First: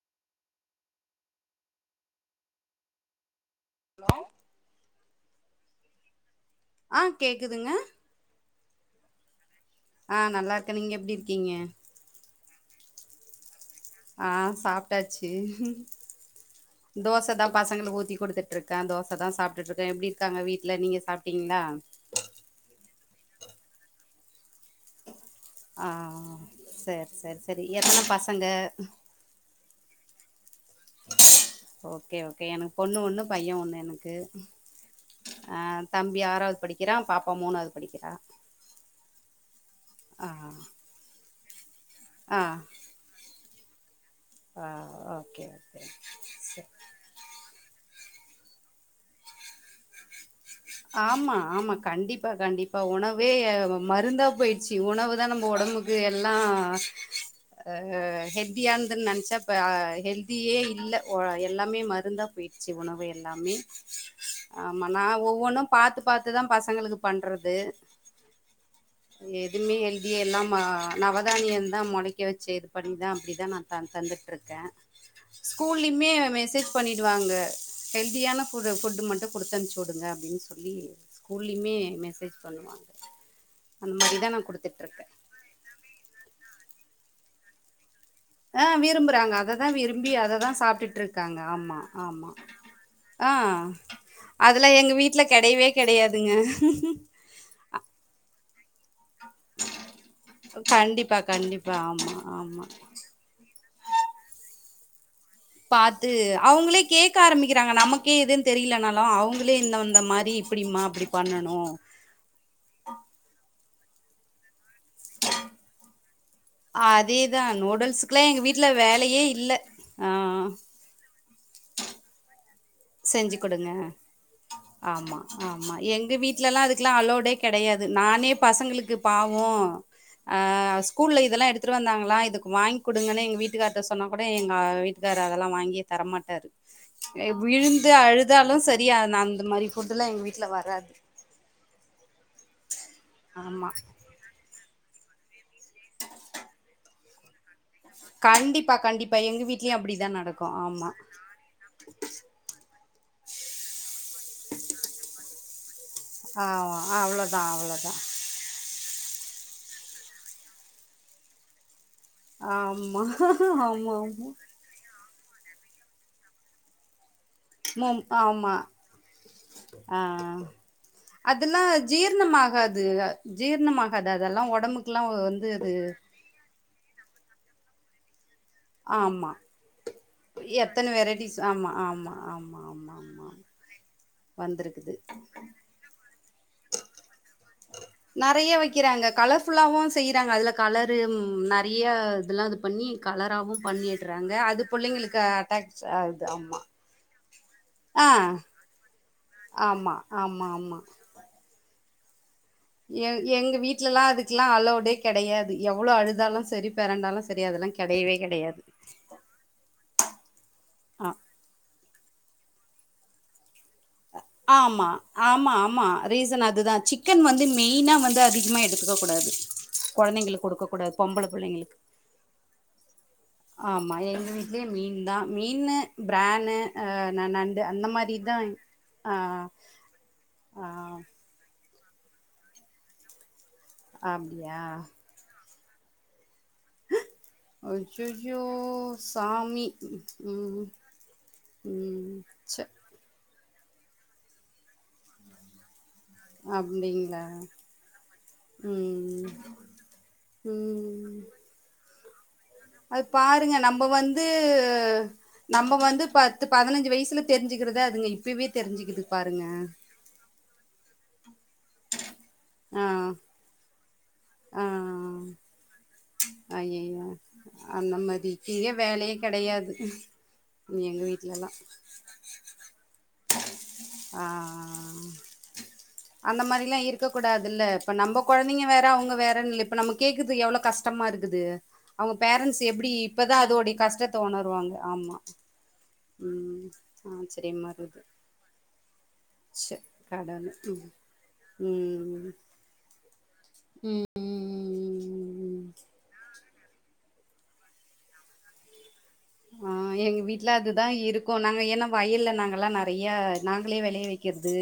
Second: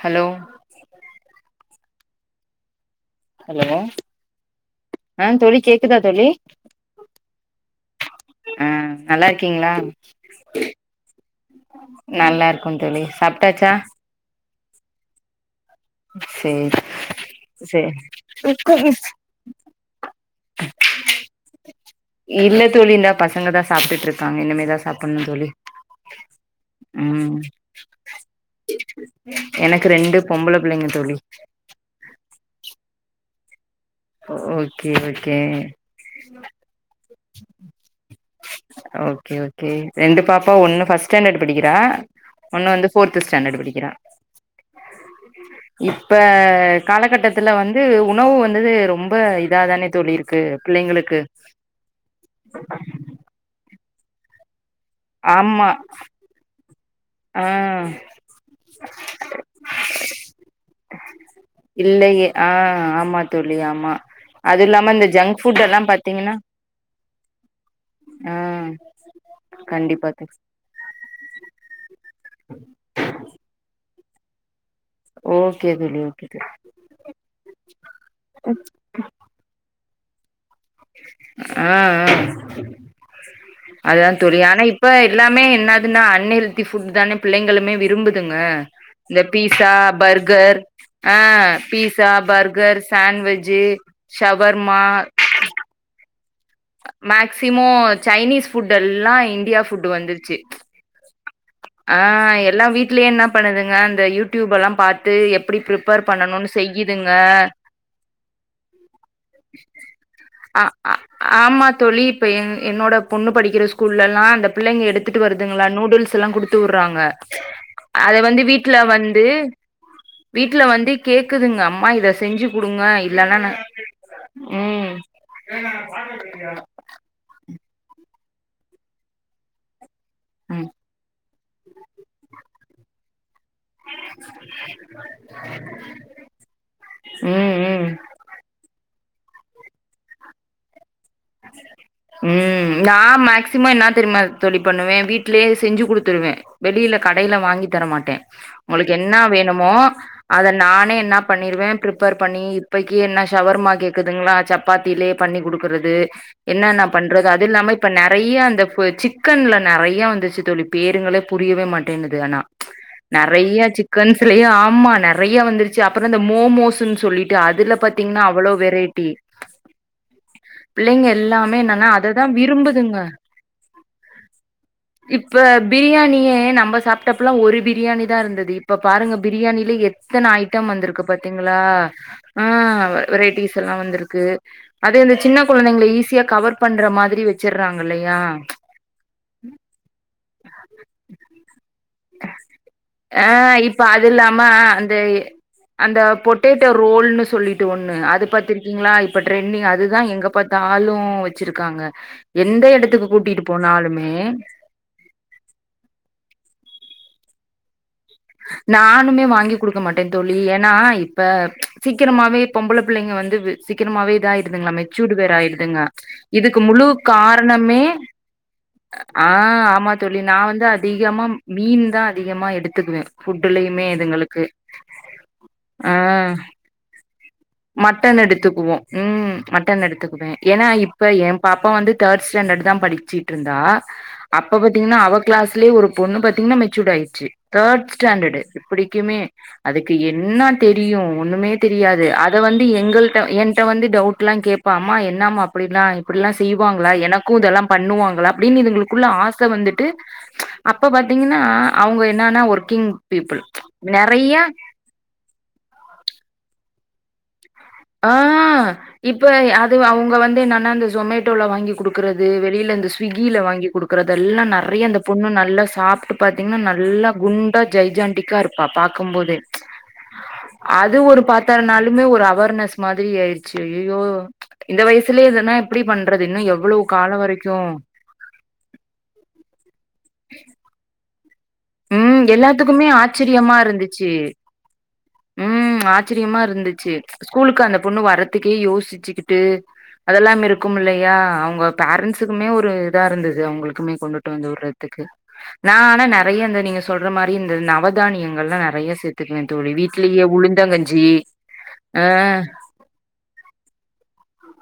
Hello hello hello ஆஹ் தோழி கேக்குதா தோழி ஆஹ் கேக்குதுங்க ஆஹ் நல்லா இரூக் கீங்களா ஆ நல்லா இருக்கே நீங்க எப்டி இருக்கீங்க நல்லா இருக்கு தோழி சாப்பிட்டாச்சா ஆஹ் சாப்பிட்டாச்சு சேரி தோசை தான் சேரி பசங்களுக்கு ஊத்தி குடுத்துட்டு இருக்தேன் தோசை தான் சாப்பிட்டுட்டு இருக்தேன் எப்படி இருக்காங்க வீட்டுல நீங்க சாப்பிட்டீங்களா இல்ல தோழி பசங்க தான் சாப்பிட்டு இருக்காங்க இனமேதான் சாப்பிடணும் ஆ சேரி உம் சேரி சேரி எத்தன பசங்க எனக்கு ரெண்டு பொம்பள பிள்ளைங்க தோழி ஓகே எனக்கு பொண்ணு ஒண்ணு பையன் ஒண்ணு எனக்கு ஓகே ஓகே ஆ தம்பி ஆறாவது படிக்கிறா பாப்பா மூணாவது படிக்கிறா ஓகே ஓகே ரெண்டு ஆ பாப்பா ஒண்ணு பஸ்டேண்டட் படிக்கிறா ஆ ஒன்னு வந்து போர்த் ஸ்டேண்டட் படிக்குது ஆ கேக்குதுங்க ஆ ஓகே ஓகே இப்ப சே காலகட்டத்துல வந்து உணவு வந்தது ரொம்ப இதாதானே தோழி இருக்கு பிள்ளைங்களுக்கு ஆமா ஆமா கண்டிப்பா கண்டிப்பா உணவே மருந்தா போயிட்டு உணவு தான் நம்ம ஆமா உடம்புக்கு எல்லாம் ஆ அஹ் ஹெல்தியா இருந்துன்னு நெனைச்சா ஹெல்தியே இல்ல எல்லாமே மருந்தா இல்லையே ஆ போயிடுச்சு உணவு ஆமா எல்லாமே தோழி ஆமா அது ஆமா இல்லாம நா இந்த ஜங்க் ஒவ் வொன்ஒண்ணு ஃபுட் எல்லா பாத்து பாத்து பாத்தீங்கன்னா தான் பசங்களுக்கு பண்றது ஆ எதுவுமே கண்டிப்பா தோழி ஹெல்த்திலாம் நவதானியம் தான் மொளைக்க வச்சு சேது பண்ணிதான் அப்டிதான் நான் நா தந்துட்டுருக்கன் ஓகே தோழி ஸ்கூல்லயுமே ஓகே தோழி மெசேஜ் பண்ணிடுவாங்க ஹெல்தியான புட் மட்டும் கொடுத்தனுச்சு [unintelligible] [unintelligible] ஸ்கூல்லயுமே மெசேஜ் பண்ணுவாங்க அந்த அதுதான் மாரிதா தோழி நா ஆனா இப்ப குடுத்துட்ருக்கே எல்லாமே என்னதுன்னா அன்ஹெல்தி புட் தானே பிள்ளைங்களுமே விரும்புது ங்க ஆ இந்த விரும்புறாங்க அததா பீஸா விரும்பி அததா பர்கர் சாப்ட்டுட்ருக்காங்க ஆஹ ஆமா பீஸா ஆமா பர்கர் ஆ சாண்ட்வஜ் அதெல்லா ஷவர்மா எங்க வீட்ல கெடையவே கெடையாதுங்க மேக்சிமோம் சைனீஸ் புட் எ ல்லாம் இந்தியா ஃபுட் வந்துருச்சு கண்டிப்பா கண்டிப்பா ஆமா ஆஹ் ஆமா எல்லாம் வீட்லயே என்ன பண்ணுது அந்த யூடியூப் எல்லாம் பாத்து எப்டி ப்ரிப்பேர் பாத்து பண்ணணுன்னு அவுங்களே செய்யுதுங்க கேக்க ஆரம்பிக்கிறாங்க நமக்கே எதுன்னு தெரியலனாலும் அவுங்களே இந்தந்த மாதிரி ஆ இப்டிம்மா ஆ அப்படி ஆமா பண்ணணும் ஸ்கூல்ல எல்லாம் அந்த பிள்ளைங்க எடுத்துட்டு வருதுங்களா நூடுல்ஸ் எல்லாம் குடுத்துவுறாங்க அதேதா அதை நூடுல்ஸுக்குலா எங்க வந்து வீட்ல வேலையே வந்து இல்ல ஆ வீட்ல வந்து கேக்குதுங்க மா இதை செஞ்சு குடுங்க இல்லன்னா செஞ்சு நா குடுங்க ம் ஆமா ஆமா எங்க வீட்ல எல்லாம் அதுக்கெல்லாம் அளோடே கெடையாது நானே பசங்களுக்கு பாவோம் ம் ஆஹ் ஸ்கூல்ல இதெல்லாம் எ எடுத்துட்டு வந்தாங்களா இதுக்கு வாங்கி குடுங்க எங்வீட்டு வீட்டுக்கார்ட்ட சொன்னா கூட எங்க வீட்டுக்கார் அதெல்லாம் வாங்கியே தரமாட்டாரு ம் ம் அழுதாலும் சரி நான் அந்த மாரி ஃபுட்டு எல்லாம் எங்க வீட்ல வராது உம் நான் ஆமா மேக்சிமம் என்னா தெரியுமா தொழி பண்ணுவேன் வீட்லேயே செஞ்சு குடுத்துருவேன் வெளியில கடையில வாங்கி தர மாட்டேன் கண்டிப்பா உங்களுக்கு கண்டிப்பா என்னா எங்க வேணுமோ வீட்லயு அப்டிதா நடக்கு அதை ஆமா நானே என்ன பண்ணிருவேன் பிரிப்பேர் பண்ணி பைக்கி என்ன ஷவர் மா க்குதுங்களா சப்பாத்திலே பண்ணி கொடுக்க ப்பறது ஆ என்னன பண்றது அவ்ளோதா அது இல்லாம இப்ப அவ்ளோதா நிறைய அந்த ச சிக்கன்ல நிறைய வந்துச்சு தோழி பேருங்களே புரியவே மாட்டேன் னா ஆமா நிறைய ஆமா சிக்கன் ஆமா சிலே ஆமா நைய நிறைய வந்துருச்சு அப்புறம் இந்த மோமோஸ்ன்னு சொல்லிட்டு அதுல மோம் பாத்தீங்கன்னா அவ்ளோ ஆமா வெரைட்டி பிள்ளைங்க எல்லாமே அதெல்லாம் என்னன்னா அததான் ஜீர்ணமாகாது விரும்புதுங்க. ஜீர்ணமாகாது அதெல்லாம் உடம்புக்குெல்லாம் இப்ப வந்து அது பிரியாணியே நம்ம சாப்பிட்டப்பலாம் ஒரு பிரியாணி தான் இருந்தது இப்ப பாருங்க ஆமா பிரியாண எத்தன ஐட்டம் எத்தன வந்துருக்கு வெரைட்டிஸ் பாத்தீங்களா ஆமா ஆமா ஆமா ஆமா ஆமா வெரைட்டீஸ் எல்லாம் வந்திருக்கு அது சின்ன கொழந்தைங்கள ஈஸியா கவர் பண்ற மாதிரி வச்சர்றாங்க இல்லையா நிறைய வைக்கிறாங்க கலர்ஃபுல்லாவும் செய்யறாங்க அதுல கலரு நிறைய இதெல்லாம் இது பண்ணி ஆ கலர் இப்ப அது பண்ணிடுறாங்க இல்லாம அது அந்த பிள்ளைங்களுக்கு அட்டாச் அந்த ஆகுது ஆமா பொட்டேட்டோ [unintelligible] ஒண்ணு ஆ அது பத்திருக்கீங்களா இப் இப்ப ட்ரெண்டிங் ஆமா அதுதான் எங்க ஆமா ஆமா பத்தாலும் வச்சிரு ருக்காங்க எ எங்க வீட்டுலல்லாம் அதுக்குல்லாம் அளவுடே கிடையாது எவ்ளோ அழுதாலும் சரி பிறண்டாலும் ச சரி அதெல்லாம் கே நானுமே வாங்கி குடுக்க மாட்டேன் தோழி ஏன்னா ஆ இப்ப சீக்கிரமாவே பொம்பளை பிள்ளைங்க வந்து சி சீக்கிரமாவே இதாயுடுதங்களமே ஆமா மெச்சூடு ஆமா வேராயிருதுங்க ஆமா ரீசன் இதுக்கு அதுதா முழு சிக்கன் வந்து காரணமே மெயினா வந்து அதிகமா எடுத்துக்க கூடாது ஆஹ் ஆமா தோழி கொழந்தைங்களுக்கு நான் குடுக்க வந்து கூடாது அதிகமா பொம்பள புள்ளைங்களுக்கு மீன் தான் அதிகமா எடுத்துக்குவேன் ஆமா எங்க வீட்லயே மீன் தான் மீன் ஆ பிரான் ஆஹ் மட்டன் எடுத்துக்குவோம் ஆ உம் மட்டன் எடுத்துக்குவேன் ஏன்னா ஆ இப்ப என் பாப் அப்ப வந்து தேர்ட் ஸ்டாண்டர்ட் தான் படிச்சிட்டு இருந்தா அப்ப அப்டியா பாத்தீங்கன்னா அவ கிளாஸ் லே ஒரு பொண்ணு பத் மெச்சூ ஆயிடுச்சு தேர்ட் ஸ்டாண்டர்டு அய்யய்யோ இப்படிக்குமே சாமி அதுக்கு என்ன ம் தெரியும் ஒண்ணுமே தெரியாது ம் அது வந்து ச்ச எங்கள் என்ட்ட வந்து டவுட் எல்லாம் கேட்பா அம்மா என்னாம அப்டிலாம் இப்படில்லாம் செய்வாங்களா அப்டிங்களா எனக்கும் இதெல்லாம் பண்ணுவாங்களா அப்டின்னு இதுங்களுக்குள்ள ம் ஆச வந்துட்டு அப்ப ம் பார்த்தீங்கன்னா அவங்க என்னா ஒர் அது பாருங்க நம்ம வந்து நம்ம வந்து பத்து பதினைஞ்சு வயசு தெரிஞ்சி ஆஹ் இப்ப அது அவங்க வந்து என்னன்னா இந்த ஜொமேட் டோலா வாங்கி கொடுக்குறது வெளில ஆ அந்த ஸ்விக்கியில வாங்கி் கொடுக்குறது இதெல்லாம் ஆ நெறைய அந்த பொண்ணு நல்லா சாப்புட்டு பார்த்தீங்கன்னா ஐயையோ நல்லா குண்டா ஜய அந்த மாரி ஜாண்டிக்கா இருப்பா இங்கயே வேலையே பாக்கும்போது கெடையாது அது எங்க ஒரு வீட்லலா பார்த்தனாலுமே ஒரு அவர்னஸ் மாரி ஆயிடுச்சு அய்யயோ ஆ இந்த வயசுலயே இதன்னா எப்டி பண்றது அந்த இன்னும் மாரிலா எவ்வளவு இருக்க காலம் கூடாதுல்ல வரைக்கும் இப்ப நம்ம கொழந்தைங்க வேற அவங்க வேறன்னு இல்ல இப்ப நம கேக்குது எவ்ளோ கஷ் உம் எல்லாத்துக்குமே இப்பதா ஆச்சரியமா அதோடைய இருந்துச்சு கஷ்டத்த உணருவாங்க ஆமா உஹம் ஆச்சரியமா ம் இருந்துச்சு ஆ ஸ்கூலுக்கு சரிம்மா அந்த பொண்ணு இருக்குது வரறதுக்கே யோசிச்சுக்கிட்டு ச்ச அதெல்லாம் கடவுளே இருக்கும் இல்லையா அவங்க ம் ம் பேரண்ட்ஸக்குமே ஒரு இதா இருந்தது அவங்களுக்குமே ம் ம் கொண்டுட்டு வந்து ம் விறத்துக்கு ம் ம் நான் ந ந ஐயா இந்த நீங்க சொல்ற மாரி இந்த நவதானியங்கள் எல்லாம் நிறைய சேத் ஆஹ் எங்க வீட்டு்ல அதுதான் இருக்கும் நாங்க ஏன்னா ஆ வயல்ல நாங்கல்லாம் நிறைய நாங்களே விளைய வைச் வைக்கிறது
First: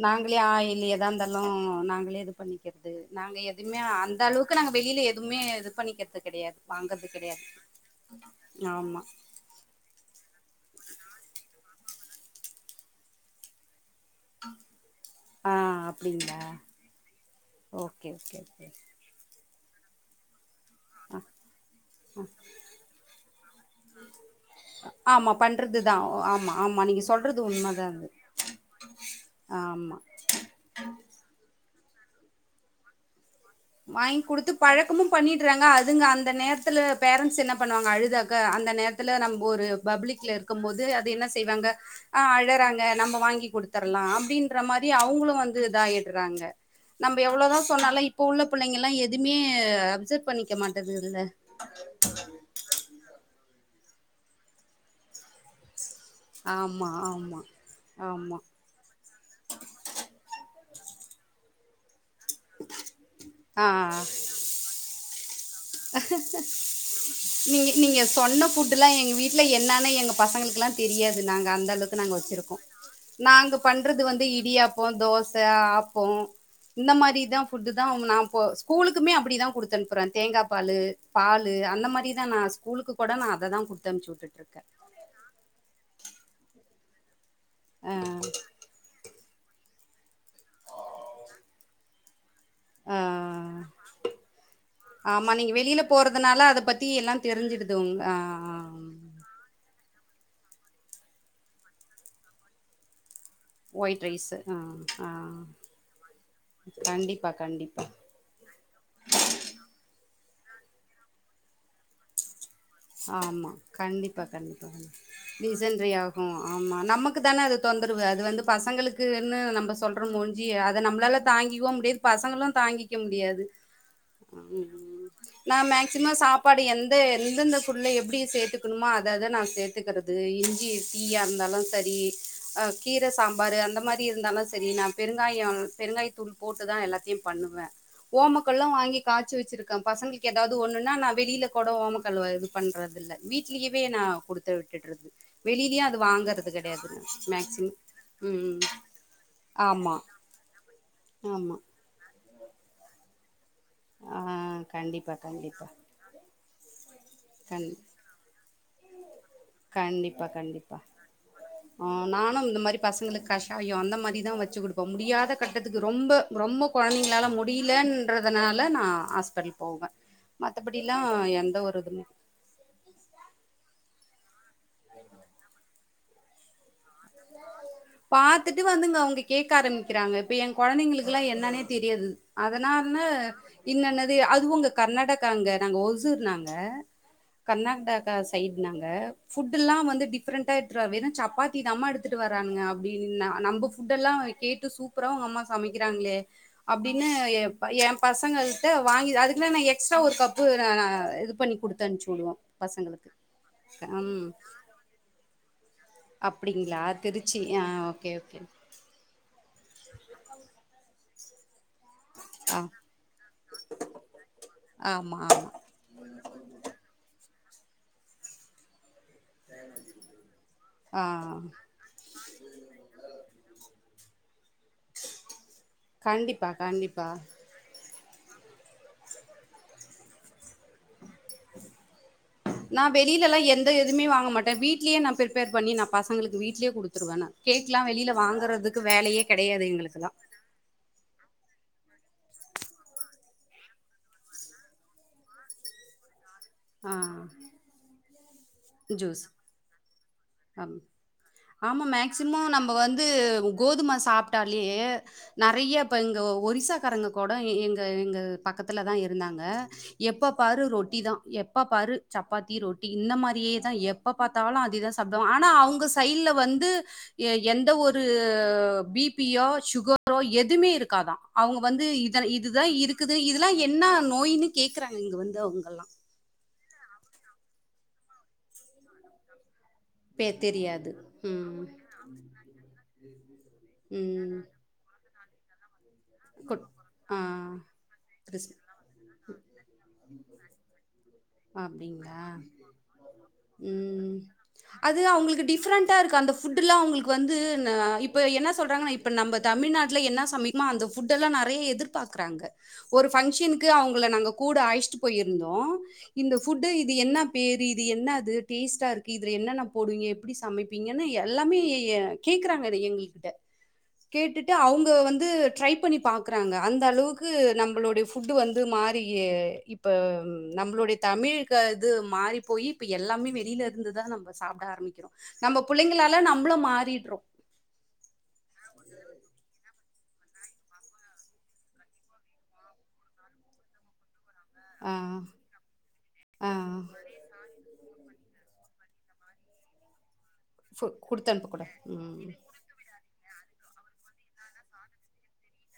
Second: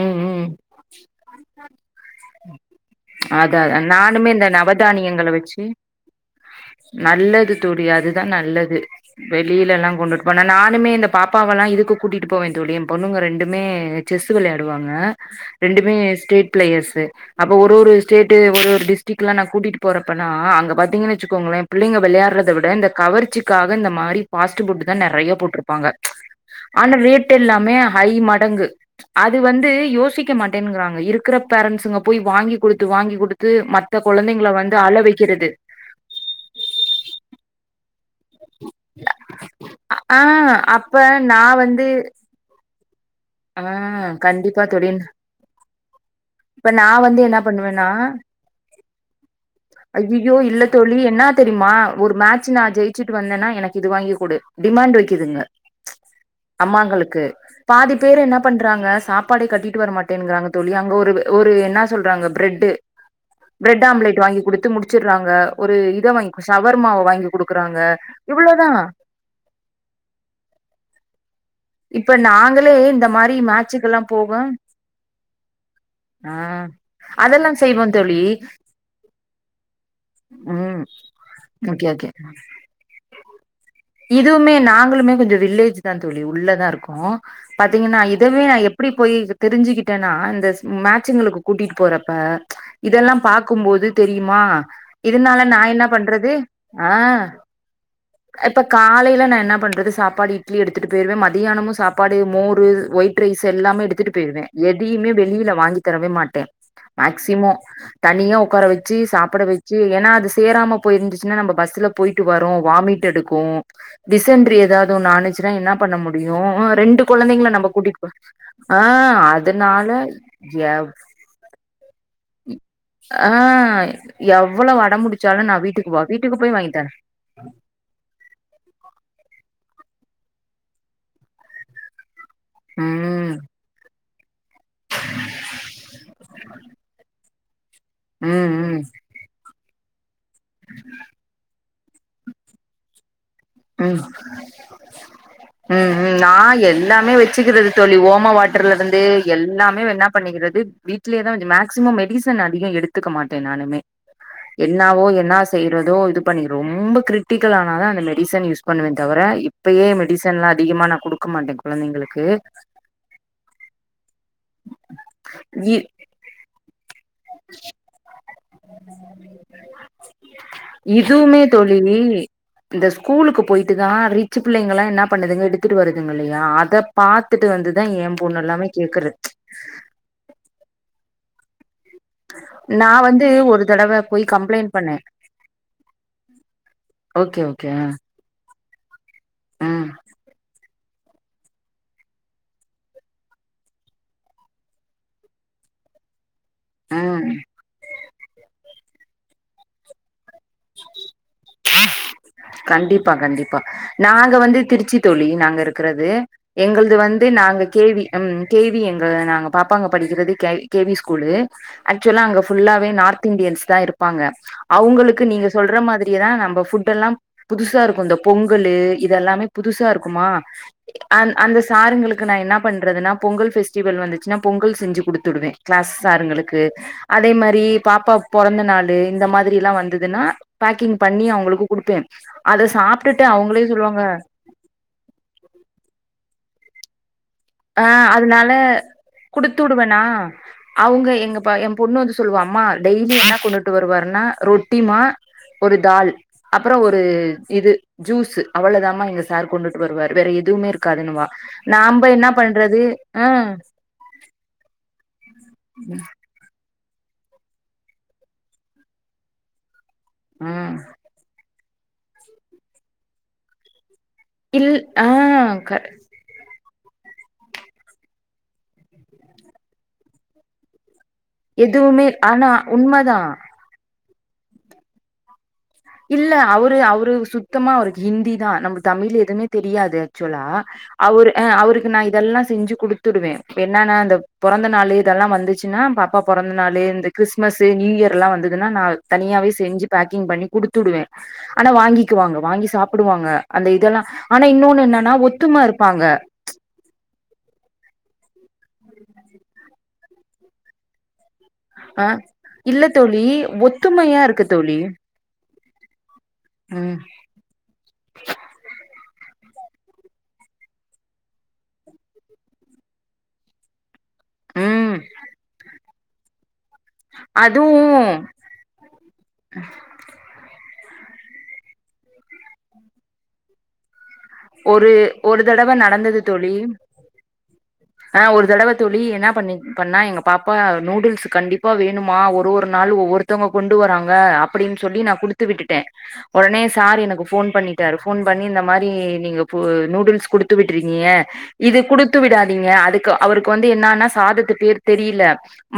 ம் நாங்களே ம். ஆயில் ஏதா இருந்தாலும் நாங்களே இது பண்ணிக்கிறது நாங்க அதான் எதுவுமே அதான் அந்த நானுமே இந்த அளவுக்கு நாங்க வெளியில நவதானியங்கள எதுவுமே வச்சு இது பண்ணிக்கிறது கிடையாது வாங்கறது கிடையாது நல்லது தோழி அதுதா நல்லது வெளியில எல்லாம் கொண்டுட்டு போனா நானுமே இந்த பாப்பாவெல்லாம் இதுக்கு கூட்டிகிட்டு போவேன் தோழி பொண்ணுங்க ரெண்டுமே விளையாடுவாங்க ஆ ரெண்டுமே அப்டிங்களா ஸ்டேட் பிளேயர்ஸ் அப்ப ஒரு ஒரு ஓகே ஸ்டேட் ஓகே ஓகே ஒரு டிஸ்டிக்ல ந கூட்டிகிட்டு போறப்பனா அங்க பார்த்தீங்கன்னு வச்சுக்கோங்களே பிள்ளைங்க விளையாடுறதை விட இந்த கவர்ச்சிக்காக இந்த மாரி தான் நிறைய ஆமா போட்டிருப்பாங்க பண்றதுதா ஆமா ஆமா ஆனா நீங்க ரேட் சொல்றது எல்லாமே உண்மதா அது ஹை மடங்கு அது வந்து ஆமா யோசிக்க மாட்டேன்ங்கிறாங்க இருக்கிற பேரண்டட்ஸ் இதுங்க போய் வாங்கி கொடுத்து வாங்கி கொடுத்து வாங்கி குடுத்து பழக்கமும் பண்ணிட்டுறாங்க அதுங்க அந்த நேரத்துல பேரண்ட்ஸ் என்ன பண்ணுவாங்க அழுது அந்த நேரத்தில்ல நம்ம ஒரு ஆ பப்ளிக்ல இருக்கும் போது அப்ப அது என்ன நா செய்வாங்க வந்து அழறாங்க நம்ம வாங்கி ஆ கொடுத்தரலாம் கண்டிப்பா அப்படின்ற தோழி மாரி அவங்களும் வாங்கிக் கொடுத்திர்லாம் ஆப்டிறாங்க இப்ப நா நம்ம வந்து என்ன எவ்வளவுதான் பண்ணுவேன்னா சொன்னாலும் இப்ப இப்ப உள்ள பிள்ளைங்க எல்லாம் எதுவுமே அப்சர்வ் ஐய்யய்யோ பண்ணிக்க இல்ல மாட்டது தோழி இல்ல என்னா தெரியுமா ஒரு மேட்ச் நா ஜெயிச்சுட்டு வந்தேன்னா எனக்கு இது வாங்கி கொடு டிமாண்ட் வைக்குதுங்க ஆமா அம்மாங்களுக்கு ஆமா பாதி பேரு என்ன ஆமா பண்றாங்க சாப்பாடை கட்டிட்டு வரட்டேங்குிறாங்க தொழி அங்க ஒரு ஒரு என்ன சொல்றாங்க பிரெட் ஆ பிரெட் ஆ ஆம்லெட் வாங்கி கொடுத்து முடிச்சு ரங்க நீங்க நீங்க சொன்ன இவ்ளோதா புபுட்டு் எல்லாம் எங்க வீட்டுல என்னன்னு எங்க பசங்களுக்கெல்லாம் தெரியாது நாங்க அந்த அளவுக்கு இப்ப நாங்க வச்சிருக்கோம் நாங்களே இந்த மாரி நாங்க மேட்சுக்கெல்லா பண்றது வந்து போக இடியாப்பம் தோசை ஆப்பம் ஆ இந்த மாதிரிதான் அதெல்லா ஃபுட்டு் செய்வோ தான் தோழி நான் ஸ்கூலுக்குமே அப்படிதான் குடுத்து அனுப்புறேன் தேங்காய ப்ப ம் பாலு அந்த ஓகே ஓகே மாதிரிதான் நான் ஸ்கூலுக்கு கூட நான் அததான் குடுத்த அனுச்சு விட்டுட்டு இதுவுமே இருக்கேன் உ பாத்தீங்கன்னா இதவே நான் எப்படி போயி தெரிஞ்சுிக்கிட்டேனா இந்த மேட்சுங்களுக்கு கூட்டிட்டு போறப்பா ஆ இதெல்லாம் பாார்க்கபோது தெரியுமா ஆமா இதனால நீங்க நான் வெளில என்ன பண்றது போறதுனால அத பத்தி எல்லா ஆஹ் தெரிஞ்சிடுது உங் ஆ ஆ இப்ப காலையில நான் என்ன பண்றது சாப்படு இட்லி எடுத்துட்டுயவே மத்தானும் சாப்பட்டு பாடு மோறு ஒய் இன்ரைஸ் எல்லாம ஒயிட் எடுத்துட்டு ரைஸு போயிருவேன் ஆ ஆ எதையுமே வெளியில வாங்கி தரவே மாட்டேன் கண்டிப்பா மெக்சிமம் கண்டிப்பா தனியா உட்கார வச்சு சாப்பிட வச்சு ஏனா அது சேராம போயிருந்துச்சினா நம்ம இருந்துச்சுா நம பஸ்ல போயிட்டு வரோம் வாமிட் ஆமா எடுக்கும் கண்டிப்பா டிசன்ரி கண்டிப்பா கண்டிப்பா. ஏதாவது ஆனுச்சுன்னா என்ன டிசென்ட்ரி பண்ண ஆகு முடியும் ஆமா நமக்கு தானே அது தொந்தரவு அது வந்து ஆ பசங்களுக்குன்னு நம்ம அதனால சொல்ற முடிஞ்சு அதை நம்மளால தாங்கவோ முடியாது பச ஆஹ் எவ்வளவு வட முடிச்சாலும் நா நான் வீட்டுக்கு போன் வீட்டுக்கு போய் வாங்கி தரேன் உள்ள எப்படி சேர்த்தக்கணுமோ அத அத நான் சேர்த்து எத்துக்கிறது இஞ்சி தீயா இருந்தாலும் சரி அஹ் கீரை ம் சாம்பாரு அந்த மாதிரி இருந்தால சேரி நான் பெருங்காயம் பெருங்காய் தூள் போட்டு தான் எல்லாத்தையும் பண்ணுவேன் ம் ஓமக்கல்லும் ம் வாங்கி காய்சி வச்சிருக்கு பசங்க ஏதாவது ஒண்ணுன்னா நான் வெளியில கொட ஓம கல்லவாது பண்றது இல்ல உம் விட்டுடுறது வெளியிலயு உம் அது உம் வாங்கறது நான் கெடையாது எல்லாமே வச்சுக்கிறது மேக்சிமம் தோழி ஓம ம் வாட்டர்ல இருந்து எல்லாமே ஆமா என்ன பண்ணிக்கிறது வீடலயே தான் ஆமா மே்சிமம் மெடிசன்ஸ் நடிகை எடுத்துக்க மாட்டேன் ட்ட நானுமே ஆ என்னாவோ கண்டிப்பா என்ன கண்டிப்பா செய்யிறதோ இது பண்ணி ரொம்பப் கிரிட்டிக்கில் கண் ஆனாத அந்த மெ டிசன் யூஸ் பண்ணுவேன் தவிர இப்பயே கண்டிப்பா மெடிசன்லா கண்டிப்பா அதிகமா நா குடுக்க மாட்டே ஆ கொழந்திங்களுக்கு நானும் ச்சு குடுப்போ முடியாத கட்டத்துக்கு ரொம்ப ரொம் ம்ப கொழ்ந்திங்க என்னால முடியிலன்றதுனால நா ஹாஸ்பிட்டல் போவே மத்தபடியில்லா எந்த ஒரு இதுமே இ இந்த ஸ்கூலுக்கு போயிட்டுதா ரீட் ச்சி பிள்ளைங்குல்லா என்ன பண்ணதுங்க எடுத்துட்டு வருது இதுங்குல்லீயா அத பாத்துட்டு வந்து பாத்துட்டு வந்துங்க அவுங்க கேக்க ஆரம்பிக்கிறாங்க இப்ப என் கொழந்திங்களுக்கு என்னனுத் தெரியது அதுனா நா வந்து ஒரு தடவ என்னென்னது போய் அதுவுங்க கம்ப்ளைண்ட் பண்ணே கர்நாடகாங்க நாங்க ஒசூர்னாங்க ஓகே ஓகே கர்நாடகா சைட் நாங்க ஃபுட்டுல்லா ம் வந்து டிஃப்ரெண்டா உத்ரா வெறும் சப்பாத்தி தாம்மா எடுத்துட்டு வராங்க அப்டின்னா நம்ம ஃபுட்டெல்லா கேட்டு சூப்புரா அவுங் அம்மா சமைக்கிறாங்களே அப்டின்னு ம் எ ப ஏ பசங்க ட்டு வாங்கி அதுக்குனே எக்ஸ்ட்ரா ஒரு கப்பு நா நா இது பண்ணி குடுத்து அனுப்ச்சு விடுவோ பசங்களுக்கு கண்டிப்பா கண்டிப்பா ம் நாங்க வந்து திருச்சி தோழி நாங்க இருக் க்குறது அப்டிங்களா எங்குளுது வந்து திருச்சி நாங்க ஆ கேவி ஓகே எம் ஓகே கேவி எங்க நாங்க பாப்பாங்க படிக்கிறது கெய் கேவி ஸ்கூ கூலு ஆஷ்சுலா அங்க ஆ ஃபுல்லாவே நார்த் இந்தியன்ஸ்தான் இருப்பாங்க ஆமா அவுங்களுக்கு ஆமா நீங்க சொல்ற மாதிரி ஆஹ் நம்ம ஃபுட்டுல்லாம் புதுசா இருக்கு இந்த பொங்கல்லு இதெல்லாமே புதுசா இருக்குமா ஆ அந் அந்த சாருங்களுக்கு நா என்ன பண்றதுனா பொங்கல் பெஸ்டிவல் வந்துச் பொங்கல் செஞ்சு குடுத்துவிடுவேன் கிளாஸ் கண்டிப்பா சாருங்களுக்கு கண்டிப்பா அதே மாரி பாப்பா பொறந்த நாளு இந்த மாதிரி எல்லா வந்ததுன்னா பேக்கிங் பண்ணி அவங்களுக்கு குடுப்பே அத நா சாப்ட்டுட்டு வெளியிலல்லா அவங்களே எந்த சொல்லுவாங்க எதுவுமே வாங்க மாட்டே வீட்லயே நா பிப்பேர் பண்ணி நா பசங்களுக்கு வீட் ட்லே குடுத்துவே நான் ஆஹ் அதுனால குடுத்து கெடையாது விடுவேனா எங்களுக்குலா அவுங்க எங்க பைய பொண்ணு வந்து சொல்லுவா அம்மா டெய்லி என்ன கொண்டுட்டு வருவாருன்னா ரொட்டிமா ஒரு தால் அப்புறோ ஆ ஒரு இது ஜூஸ் அவ்வுளோதாம எங்க ஜூஸ் சார் கொண்டுட்டு வருவாரு வேற எதுவுமே இருக்காதுன்னுவா நாம்ப என்னப் னு நம்ம வந்து கோதும சாப்புட்டாலியே நெறைய இப்ப இங்க ஒரிசாக் கரங்கக்கடம் எங்க எங்க பக்கத்துல தான் இருந்தாங்க எப்போ பாரு ம் ரொட்டி தான் எப்ப பாரு சப்பாத்தி ரொட்டி இந்த மாதிரியேதான் எ எப்ப பார்த்தாலும் இல் அதுதான் ஆ சாப்பிடுவாங்க ஆனா க அவங்க சைடுல வந்து எந்த ஒரு பிபியோ சுகரோ எதுவுமே இருக்கு க்க தான் அவங்க வந்து எதுவுமே ஆனா இதுதான் உண்மதா இருக்குது இதெல்லாம் என்ன நோய்னுகேக்குறாங்க இங்க வந்துங்கல்லாம் இல்ல அவரு அவரு சுத்தமா அவருக்கு ஹிந்தி தான் நம்ம தமிழ் எதுவுமே தெரியாது பெ ஆக்சுவலா தெரியாது. அவரு ம். அவருக்கு நான் இதெல்லாம் செஞ்சு கொடுத்துடுவேன் என்னன்னா அந்த ம். பிறந்த நாள் ல்லாம் வந்துச்சுன்னா பா பிறந்த குட் நாலு இந்த ஆ. கிறி்துமஸ் நியூ இயர் எல்லாம் கிறிஸ் வந்ததுன்னா நான் தனியாவே செஞ்சு பேக்கிங் பண்ணி கொடுத்து அப்படிங்களா சாப்புடுவாங்க அந்த இதெல்லா உம் ஆனா இன்னொன்னு அது என்னன்னா அவங்களுக்கு ஒத்தும டிஃரெண்டா இருப்பாங்க இருக்கு அந்த ஃபுட் எல்லாம் அவங்களுக்கு வந்து இப்ப என்ன சொல்றாங்க இப்ப நம்ம தமிழ்நாட்டல என்ன சமைக்குமா அந்த புட் எல்லாம் நான் நிறைய அ எதிர்பார்க்கறாங்க இல்ல ஒரு தோழி பங்கஷனுக்கு அவங்க ஒத்துமையா நாங்க இருக்கு கூட தோழி அழிச்சட்டு போயிருந்தோம் [unintelligible] இந்த ஃபுட்டு இது ம் என்னா பேரு இது என்னது டேஸ்டா இரு இதுல என்னென்ன போடுவீங்க எப்டி சமப்பீங்கன்னு எல்லாமே கேக்குறாங்க இத எங்கி கிட்ட கேட்டுட்டு அவுங்க ம் வந்து ட்ரை பண்ணி பாக்குறாங்க அந்தளவுக்கு நம்புளுட அதுவு ஃபுட் வந்து மாறி இப்ப நம்பளுடை தமிழ் க து மாறி போய் இப்ப எல்லாமே வெளியிலருந்துதா நம்ப ஒரு ஒரு தடவ நடந்தது தோழி நம்மளும் மாறிடுறோம். அ ஒரு தடவ தொழி என்ன பண்ணி பண்ணா எங்க பாப்பா நூடுல்ஸ்சு கண்டிப்பா வேணுமா ஒரு ஒரு நாளு ஒவ்வொருத்தங்க கொண்டு வராங்க அப்டின் ஆ, சொல்லி நா குடுத்து விட்டுட்டே ஆ. ஒடனே சார் எனக்கு ஃபோன் பண்ணி டரு ஃபோன் பண்ணி இந்த மாரி நீங்க நூடுல்ஸ் குடுத்து ஃபு விட்ருக்கீங்க குடுத்து அனுப்பக்கூடாது. இது குடுத்து ம். விடாதீங்க அடுக்கு அவருக்கு வந்து என்னன்னா சாதத்து பேர் தெரில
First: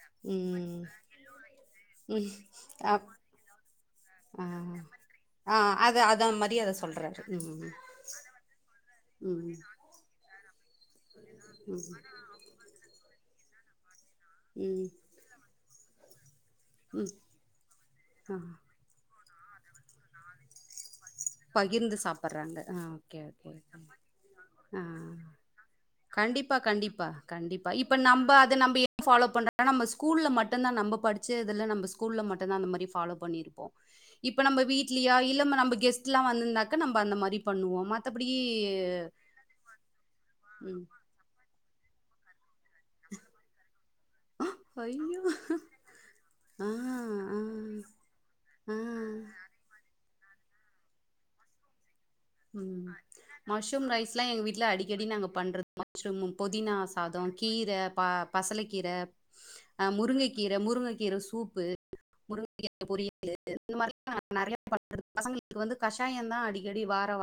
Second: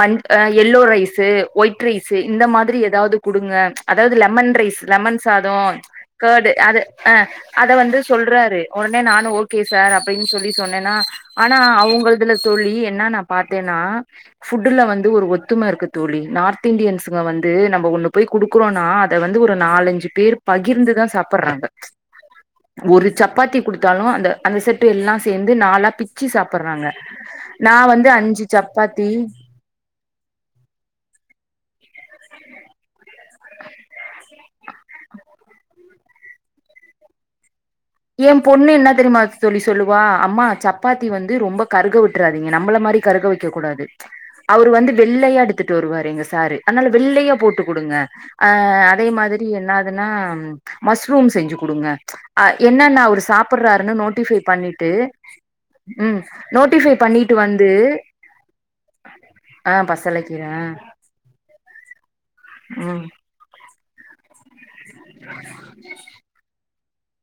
மன் எல்லோ ம். ரைஸ்சு ஒயிட் ரைஸ்சு ம். இந்த மாதிரி அப் ஏதாது குடுங்க அதாது ஆ. லெமன் ட்ரைஸ் லெமன் சாத ஆ அது அத கர்டு மாரி அத அது ஹ சொல்றாரு. ம். அத வந்து சொல்றாரு ஒடனே நானு ம். ஓகே சார் அப்டின் சொல்லி சொன்னேனா ஆனா ம். அவுங்கதுல தோழி என்னனா பாத்தேன்னா ஃபுட்டு்ல ம். வந்து ஒரு ஒத்துமருக்கு தூழி நார்த் ம். டியாந்தியன்ஸுங்க வந்து நம்ம ஒண்ணு போய் ஆ. கொடுக்குறோம்னாது ட வந்து ஒரு நாலஞ்சு பேரு பகிர்ந்து தா சாப் பகிர்ந்து சாப்பர்றாங்க ஒரு சப்பாத்தி குடுத்தாலு அந்த அந்த செட்டு எல்லா ஆ. சேந்து நாலா பிச்சு கண்டிப்பா, சாப்பர்றாங்க கண்டிப்பா, கண்டிப்பா. நா இப்ப வந்து நம்ப அஞ்சு அத நம்ப ஏன் சப்பாத்தி ஃபாலோ பண்றோம்னா, நம்ம கூல்ல மட்டுதா அந்த மாரி ஃபாலோ பண்ணிருப்போ இப்ப நம்ப வீட்லியா இல்ல நம்ப கெஸ் ட்லா வந்துந்தாக்க நம்ப அந்த மாரி பண்ணுவோம். மத்தபடி ஏ பொண்ணு என்ன தெரிமா தோழி சொல்லுவா அம்மா ம். சப்பாத்தி வந்து ரொம்ப கருக விட்றாதிங் நம்பள மாரி கருக வைக்கக்கூடாது அவரு வந்து ஐயோ! வெள்ளயா எடுத்துட்டு வருவாரு எங்க சாரு ஆ, அன்னால வெள்ளயா ஆ, போட்டு குடுங்க ஆ. அதே மாதிரி என்னாதுனா மஸ்ரூம் செஞ்சு குடுங்க அ உம் என்னன்ன அவரு மஷ்ரூம் சாப்புட்றாருன்னு ரைஸ்லா நோட்டிஃபை எங்க வீட்ல பண்ணிட்டு அடிக்கடி நாங்க பண்றது ம் மஷ்ரூம் பொதினா நோட்டிஃபை சாதம் பண்ணிட்டு வந்து கீர ப பசல கீர ஆ அ பசலைக்கீர முருங்ககீர முருங்கக்கீர சூப்பு முருங்கீர ம் பொறியலு இது மாரிதா நெறய [unintelligible] பசங்களுக்கு வந்து கஷாயந்தா அடி எடி வார வா